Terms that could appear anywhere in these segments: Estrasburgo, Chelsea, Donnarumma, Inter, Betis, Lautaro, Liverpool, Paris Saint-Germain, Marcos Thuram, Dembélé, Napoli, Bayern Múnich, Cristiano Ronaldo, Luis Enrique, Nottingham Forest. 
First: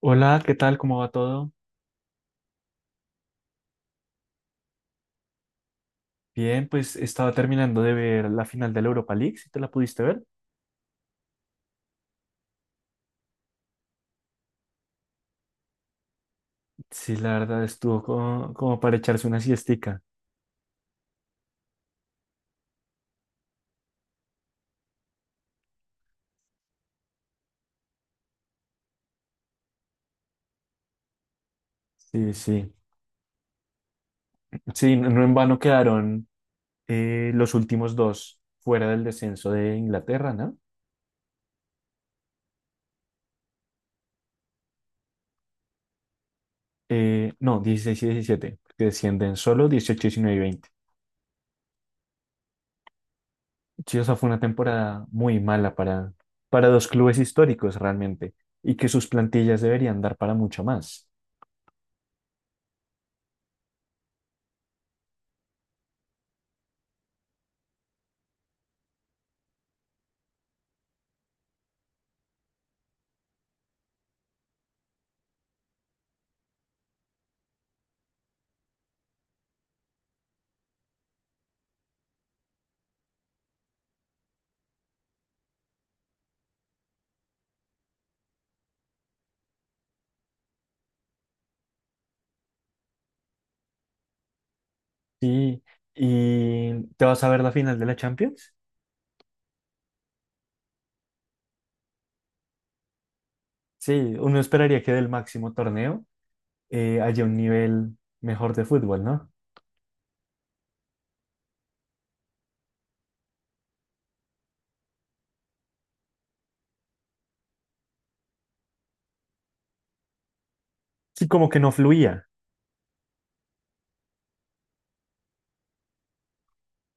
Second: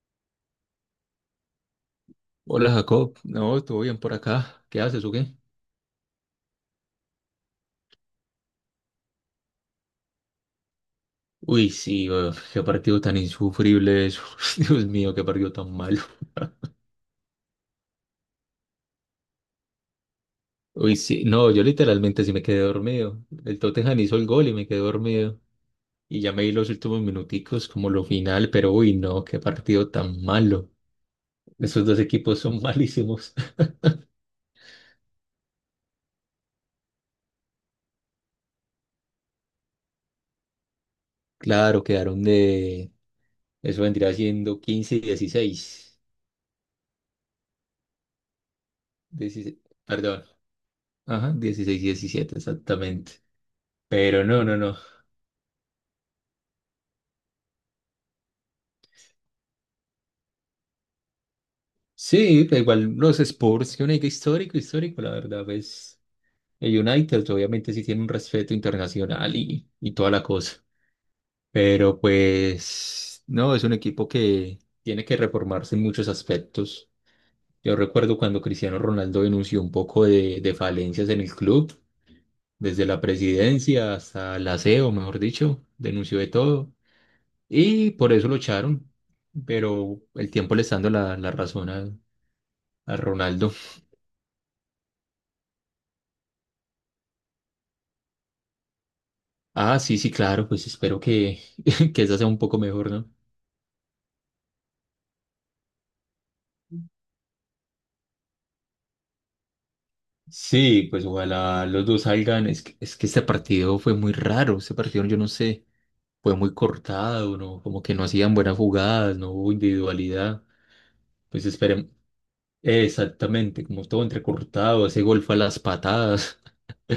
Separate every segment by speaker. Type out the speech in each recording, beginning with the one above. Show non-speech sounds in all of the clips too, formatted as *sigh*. Speaker 1: Hola, ¿qué tal? ¿Cómo va todo?
Speaker 2: Hola Jacob, no, todo bien por acá. ¿Qué haces o qué?
Speaker 1: Bien, pues estaba terminando de ver la final de la Europa League, si te la pudiste ver.
Speaker 2: Uy, sí, uf, qué partido tan insufrible eso. *laughs* Dios mío, qué partido tan malo. *laughs*
Speaker 1: Sí, la verdad estuvo como, como para echarse una siestica.
Speaker 2: Uy, sí, no, yo literalmente sí me quedé dormido. El Tottenham hizo el gol y me quedé dormido. Y ya me di los últimos minuticos como lo final, pero uy, no, qué partido tan malo. Esos dos
Speaker 1: Sí,
Speaker 2: equipos son
Speaker 1: sí.
Speaker 2: malísimos. *laughs*
Speaker 1: Sí, no en vano quedaron los últimos dos fuera del descenso de Inglaterra, ¿no?
Speaker 2: Claro, quedaron de. Eso vendría siendo 15 y 16,
Speaker 1: No, 16 y 17 porque descienden
Speaker 2: 16.
Speaker 1: solo dieciocho,
Speaker 2: Perdón.
Speaker 1: 19 y 20.
Speaker 2: Ajá, 16 y 17 exactamente.
Speaker 1: Sí, o sea,
Speaker 2: Pero
Speaker 1: fue una
Speaker 2: no, no, no.
Speaker 1: temporada muy mala para dos clubes históricos realmente, y que sus plantillas deberían dar para mucho más.
Speaker 2: Sí, pero igual los Spurs, que un equipo histórico, histórico, la verdad, pues el United obviamente sí tiene un respeto internacional y toda la cosa, pero pues no, es un equipo que tiene que reformarse en muchos aspectos. Yo recuerdo cuando Cristiano Ronaldo denunció un poco de falencias en el club, desde la presidencia hasta el aseo, mejor dicho, denunció de todo y por eso lo echaron, pero el tiempo le está dando la razón a Ronaldo.
Speaker 1: Sí, ¿y te vas a ver la final de la Champions?
Speaker 2: Ah, sí, sí, claro, pues espero que, *laughs* que esa sea un poco mejor, ¿no?
Speaker 1: Sí, uno esperaría que del máximo torneo haya un nivel mejor de fútbol, ¿no?
Speaker 2: Sí, pues ojalá los dos salgan. Es que este partido fue muy raro, este partido yo no sé, fue muy cortado, ¿no? Como que no hacían buenas jugadas, no hubo individualidad.
Speaker 1: Sí,
Speaker 2: Pues
Speaker 1: como que no
Speaker 2: esperemos,
Speaker 1: fluía.
Speaker 2: exactamente, como todo entrecortado, ese gol fue a las patadas,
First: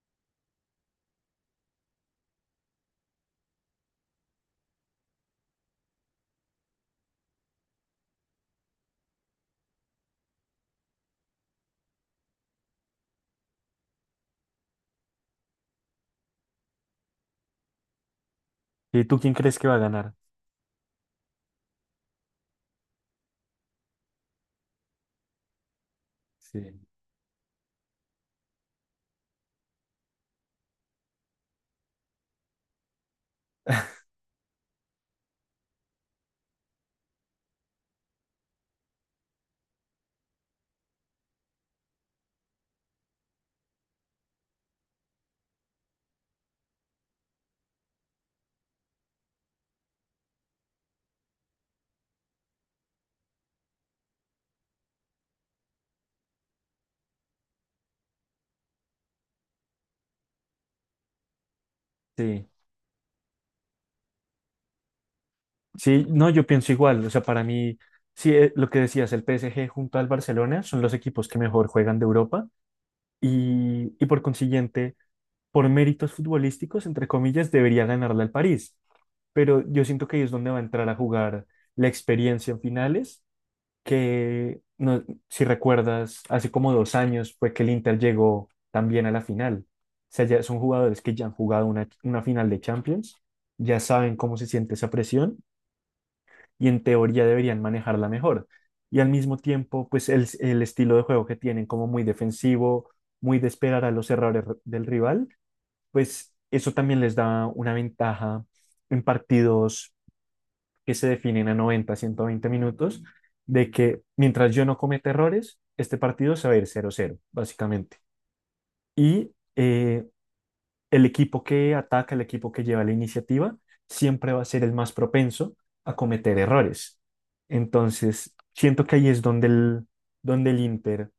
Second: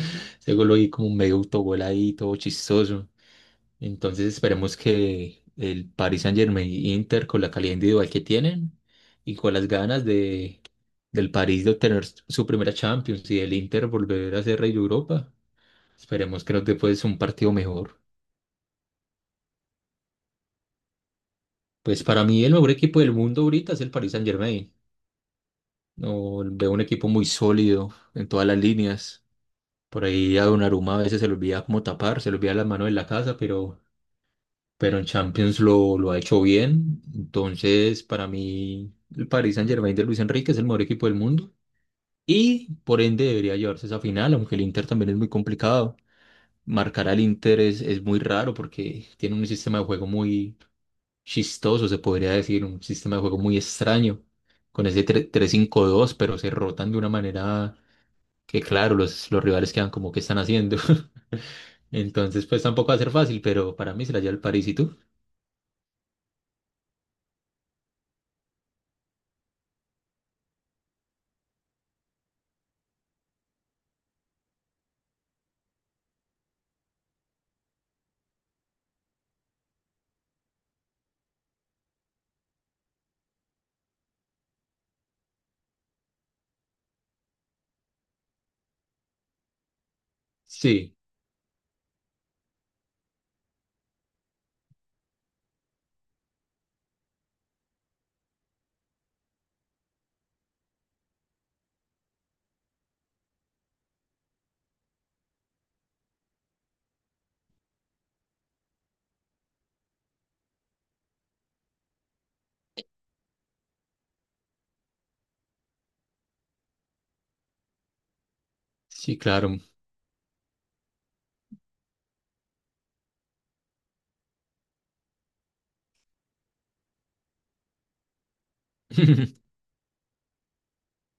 Speaker 2: *laughs* ese gol ahí como medio autogol ahí, todo chistoso. Entonces esperemos que el Paris Saint-Germain y Inter con la calidad individual que tienen y con las ganas de, del París de obtener su primera Champions y del Inter volver a ser rey de Europa, esperemos que nos dé pues un partido mejor.
Speaker 1: ¿Y tú quién crees que va a ganar?
Speaker 2: Pues para mí el mejor equipo del mundo ahorita es el Paris Saint-Germain. No,
Speaker 1: Sí,
Speaker 2: veo un equipo muy sólido en todas las líneas. Por ahí a Donnarumma a veces se le olvida como tapar, se le olvida las manos en la casa, pero en Champions lo ha hecho bien. Entonces, para mí, el Paris Saint-Germain de Luis Enrique es el mejor equipo del mundo y por ende debería llevarse esa final, aunque el Inter también es muy complicado. Marcar al Inter es muy raro porque tiene un sistema de juego muy chistoso, se podría decir, un sistema de juego muy extraño con ese tres cinco dos, pero se rotan de una manera que, claro, los rivales quedan como que están haciendo. *laughs* Entonces,
Speaker 1: sí,
Speaker 2: pues tampoco va a ser fácil, pero para mí se la lleva el París. ¿Y tú?
Speaker 1: sí, no, yo pienso igual. O sea, para mí, sí, lo que decías, el PSG junto al Barcelona son los equipos que mejor juegan de Europa y por consiguiente, por méritos futbolísticos, entre comillas, debería ganarle al París. Pero yo siento que ahí es donde va a entrar a jugar la experiencia en finales que, no, si recuerdas, hace como dos años fue que el Inter llegó también a la final. O sea, ya son
Speaker 2: Sí.
Speaker 1: jugadores que ya han jugado una final de Champions, ya saben cómo se siente esa presión y en teoría deberían manejarla mejor. Y al mismo tiempo, pues el estilo de juego que tienen, como muy defensivo, muy de esperar a los errores del rival, pues eso también les da una ventaja en partidos que se definen a 90, 120 minutos, de que mientras yo no cometa errores, este partido se va a ir cero cero básicamente.
Speaker 2: Sí,
Speaker 1: Y
Speaker 2: claro.
Speaker 1: eh, el equipo que ataca, el equipo que lleva la iniciativa, siempre va a ser el más propenso a cometer errores. Entonces, siento que ahí es donde
Speaker 2: *laughs*
Speaker 1: donde el Inter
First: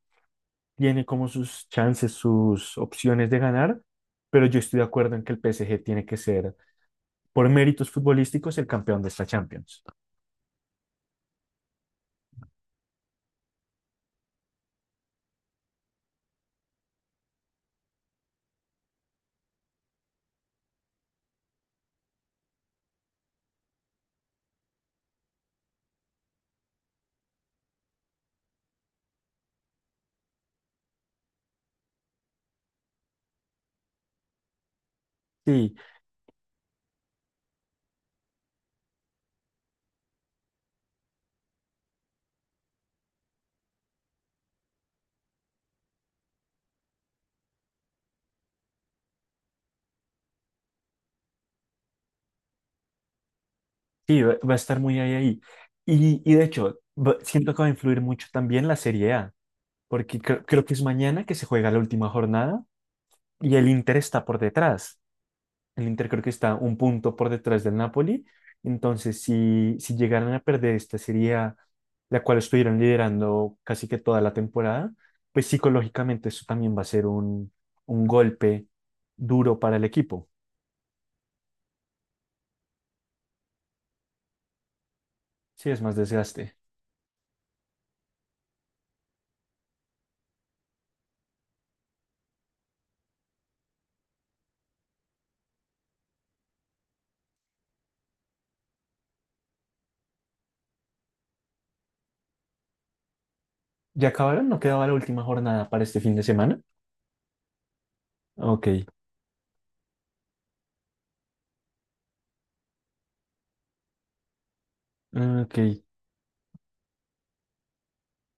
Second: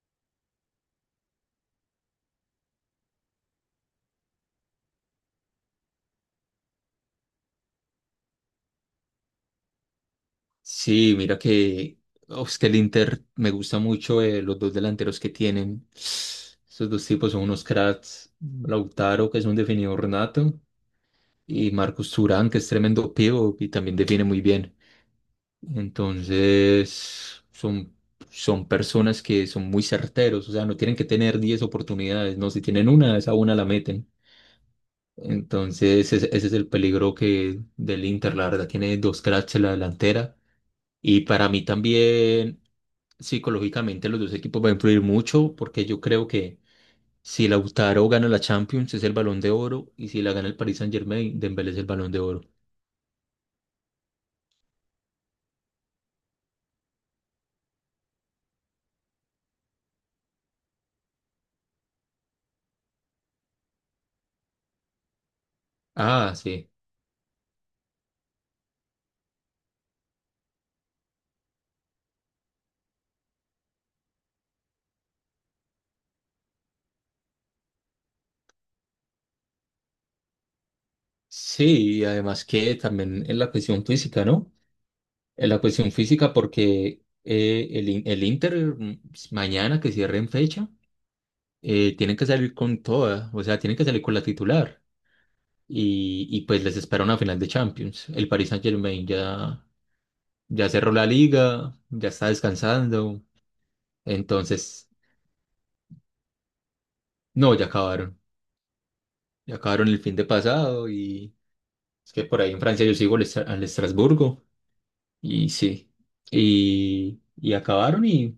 Speaker 1: tiene como sus chances, sus opciones de ganar, pero yo estoy de acuerdo en que el PSG tiene que ser, por méritos futbolísticos, el campeón de esta Champions.
Speaker 2: Sí, mira que, oh, es que el Inter me gusta mucho los dos delanteros que tienen. Esos dos tipos son unos cracks. Lautaro, que es un definidor nato, y Marcos Thuram, que es tremendo pivo y también define muy bien. Entonces, son, personas que son muy certeros, o sea, no tienen que tener 10 oportunidades, no, si tienen una, esa una la meten.
Speaker 1: Sí.
Speaker 2: Entonces, ese es el peligro que del Inter, la verdad, tiene dos cracks en la delantera. Y para mí también, psicológicamente, los dos equipos van a influir mucho porque yo creo que si Lautaro gana la Champions es el Balón de Oro y si la gana el Paris Saint-Germain, Dembélé es el Balón de Oro.
Speaker 1: Sí, va, va a estar muy ahí, ahí. Y de hecho, siento que va a influir mucho también la Serie A, porque creo que es mañana que se juega la última jornada y el Inter está por detrás. El Inter creo que
Speaker 2: Ah,
Speaker 1: está
Speaker 2: sí.
Speaker 1: un punto por detrás del Napoli. Entonces, si, si llegaran a perder esta Serie A, la cual estuvieron liderando casi que toda la temporada, pues psicológicamente eso también va a ser un golpe duro para el equipo.
Speaker 2: Sí, y además que también en la cuestión física, ¿no? En la
Speaker 1: Sí, es
Speaker 2: cuestión
Speaker 1: más
Speaker 2: física
Speaker 1: desgaste.
Speaker 2: porque el Inter, mañana que cierre en fecha, tienen que salir con toda, o sea, tienen que salir con la titular. Y pues les espera una final de Champions. El Paris Saint-Germain Ya cerró la liga, ya está descansando.
Speaker 1: ¿Ya acabaron? ¿No quedaba
Speaker 2: Entonces,
Speaker 1: la última jornada para este fin de semana?
Speaker 2: no, ya acabaron.
Speaker 1: Ok.
Speaker 2: Ya acabaron el fin de pasado y es que por ahí en Francia yo sigo al Estrasburgo
Speaker 1: Ah,
Speaker 2: y
Speaker 1: ok,
Speaker 2: sí. Y acabaron y,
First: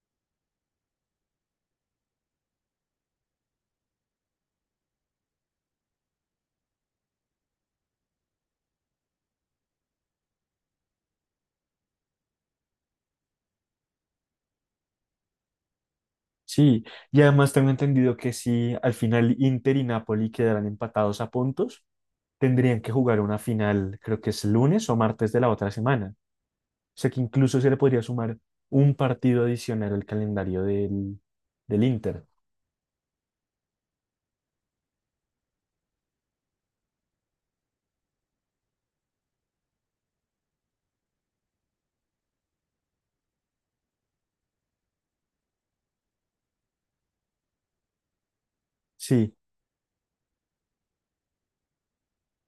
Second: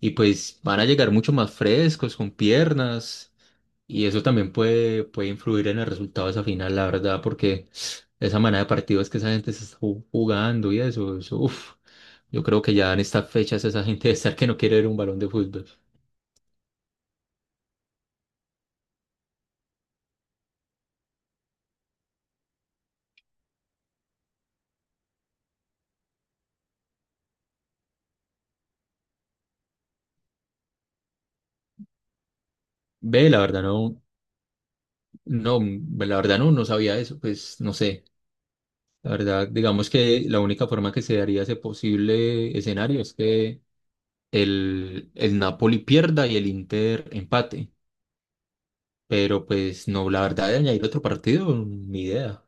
Speaker 2: y pues van a llegar mucho más frescos, con piernas. Y eso también puede influir en el resultado de esa final, la verdad, porque esa manera de partidos que esa gente se está jugando y eso, uf, yo creo que ya en estas fechas esa gente debe estar que no quiere ver un balón de fútbol.
Speaker 1: sí. Y además tengo entendido que si al final Inter y Napoli quedarán empatados a puntos, tendrían que jugar una final, creo que es lunes o martes de la otra semana. O sea que incluso se le podría sumar un partido adicional al calendario del, del Inter.
Speaker 2: Ve, la verdad no, no, la verdad no, no sabía eso, pues no sé. La verdad, digamos que la única forma que se daría ese posible escenario es que el Napoli pierda y el Inter empate.
Speaker 1: Sí,
Speaker 2: Pero pues no, la verdad de añadir otro partido, ni idea.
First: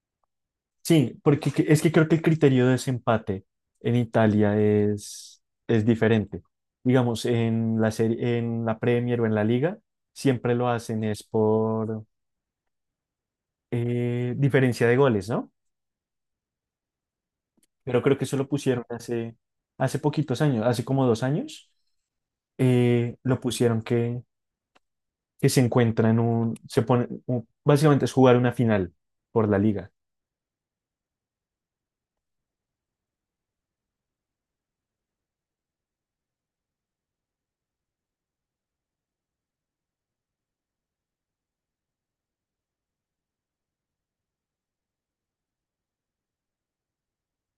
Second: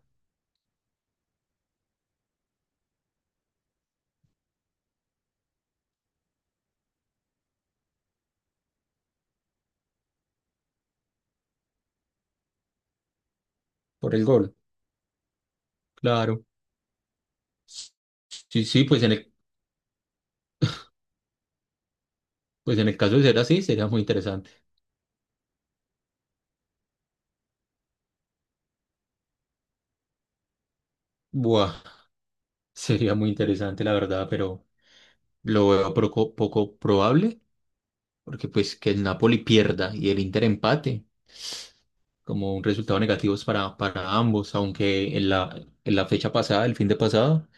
Speaker 1: sí, porque es que creo que el criterio de desempate en Italia es diferente. Digamos, en la serie, en la Premier o en la Liga, siempre lo hacen es por
Speaker 2: Por el gol,
Speaker 1: diferencia de goles, ¿no?
Speaker 2: claro.
Speaker 1: Pero creo que eso lo
Speaker 2: Sí,
Speaker 1: pusieron
Speaker 2: sí,
Speaker 1: hace, hace poquitos años, hace como dos años,
Speaker 2: pues en el caso de ser
Speaker 1: lo
Speaker 2: así,
Speaker 1: pusieron
Speaker 2: sería muy interesante.
Speaker 1: que se encuentran un, se pone, básicamente es jugar una final por la liga.
Speaker 2: Buah, *laughs* sería muy interesante, la verdad, pero lo veo poco, poco probable, porque pues que el Napoli pierda y el Inter empate, como un resultado negativo para ambos, aunque en la fecha pasada, el fin de pasado,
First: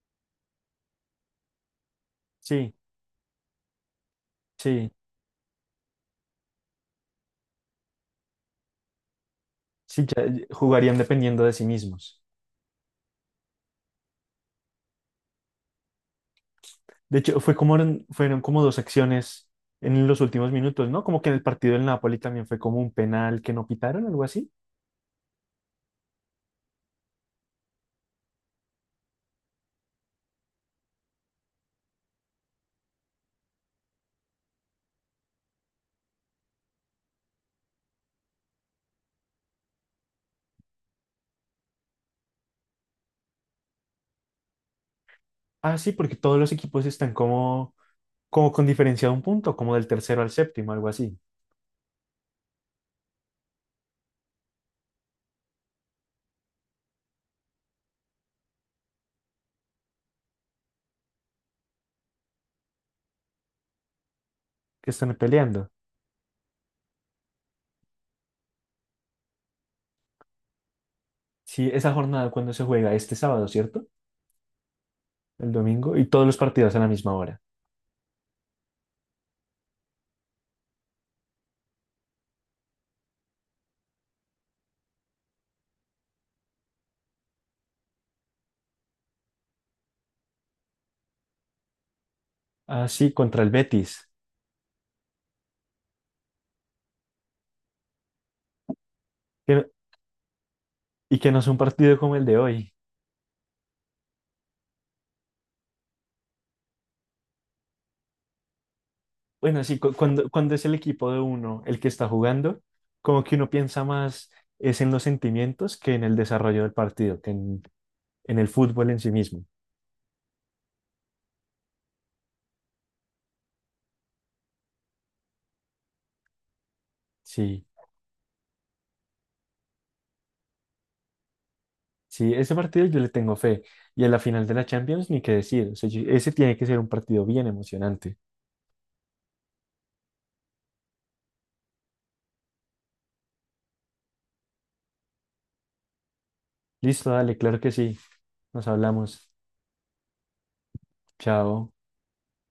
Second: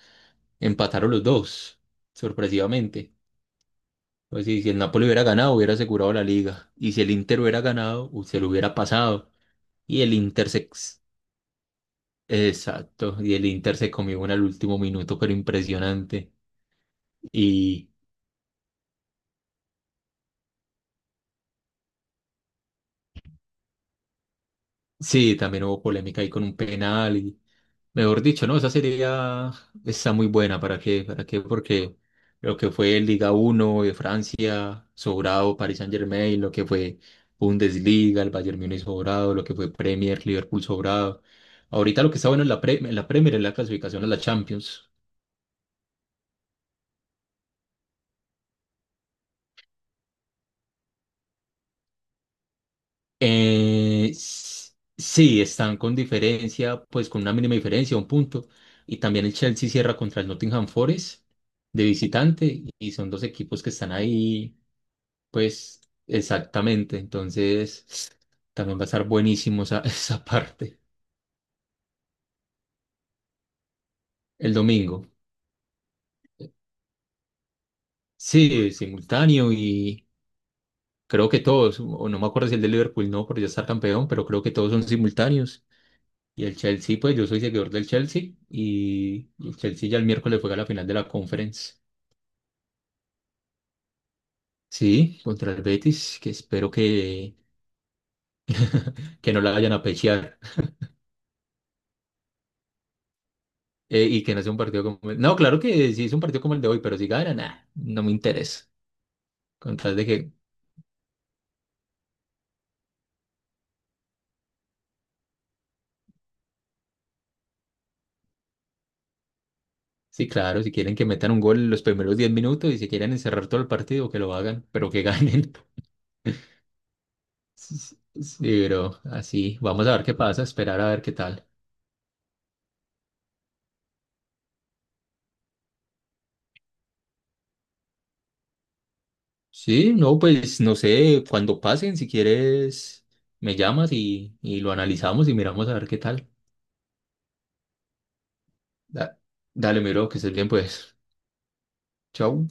Speaker 2: empataron los dos,
Speaker 1: Sí,
Speaker 2: sorpresivamente. Pues sí, si el
Speaker 1: sí,
Speaker 2: Napoli hubiera ganado, hubiera asegurado la liga. Y si el Inter hubiera ganado, se lo hubiera pasado. Y
Speaker 1: sí,
Speaker 2: el
Speaker 1: ya
Speaker 2: Inter se.
Speaker 1: jugarían dependiendo de sí mismos.
Speaker 2: Exacto, y el Inter se comió una al último minuto, pero impresionante.
Speaker 1: De hecho, fue como,
Speaker 2: Y
Speaker 1: fueron como dos acciones en los últimos minutos, ¿no? Como que en el partido del Napoli también fue como un penal que no pitaron, algo así.
Speaker 2: sí, también hubo polémica ahí con un penal. Mejor dicho, no, esa sería, ya está muy buena. ¿Para qué? ¿Para qué? Porque lo que fue Liga 1 de Francia, sobrado Paris Saint-Germain, lo que fue Bundesliga, el Bayern Múnich sobrado, lo que fue Premier, Liverpool sobrado. Ahorita lo que está bueno en la Premier es la clasificación a la Champions.
Speaker 1: Ah, sí, porque todos los equipos están como, como con diferencia de un punto, como del tercero al séptimo, algo así.
Speaker 2: Eh, s- sí, están con diferencia, pues con una mínima diferencia, un punto. Y también el Chelsea cierra contra el Nottingham Forest de visitante y son dos equipos que están ahí.
Speaker 1: Que están peleando.
Speaker 2: Pues exactamente, entonces también va a estar buenísimo esa, *laughs* esa parte.
Speaker 1: Sí, esa jornada cuando se juega este sábado, ¿cierto?
Speaker 2: El domingo.
Speaker 1: El domingo y todos los partidos a la misma hora.
Speaker 2: Sí, simultáneo y creo que todos, o no me acuerdo si el de Liverpool no, por ya estar campeón, pero creo que todos son simultáneos. Y el Chelsea, pues yo soy seguidor del Chelsea y el Chelsea ya el miércoles juega la final de la Conference.
Speaker 1: Ah, sí, contra el Betis.
Speaker 2: Sí, contra el Betis, que espero que, no la
Speaker 1: Que-
Speaker 2: vayan a pechear. *laughs*
Speaker 1: y que no es un partido como el de hoy.
Speaker 2: Y que no sea un partido como. No, claro que sí es un partido como el de hoy, pero si gana, nah, no me interesa.
Speaker 1: Bueno,
Speaker 2: Con
Speaker 1: sí,
Speaker 2: tal de
Speaker 1: cuando,
Speaker 2: que.
Speaker 1: cuando es el equipo de uno el que está jugando, como que uno piensa más es en los sentimientos que en el desarrollo del partido, que en el fútbol en sí mismo.
Speaker 2: Sí, claro, si quieren que metan un gol en los primeros 10 minutos y si quieren encerrar todo el partido, que lo hagan, pero que ganen. *laughs*
Speaker 1: Sí,
Speaker 2: Sí, sí, sí, pero así, vamos a ver qué pasa, esperar a ver qué tal.
Speaker 1: sí, ese partido yo le tengo fe. Y a la final de la Champions, ni qué decir. O sea, ese tiene que ser un partido bien emocionante.
Speaker 2: Sí, no, pues no sé, cuando pasen, si quieres, me llamas y lo analizamos y miramos a ver qué tal.
Speaker 1: Listo, dale, claro que sí. Nos
Speaker 2: Da-
Speaker 1: hablamos.
Speaker 2: dale, miro, que estés bien, pues.
Speaker 1: Chao.
Speaker 2: Chau.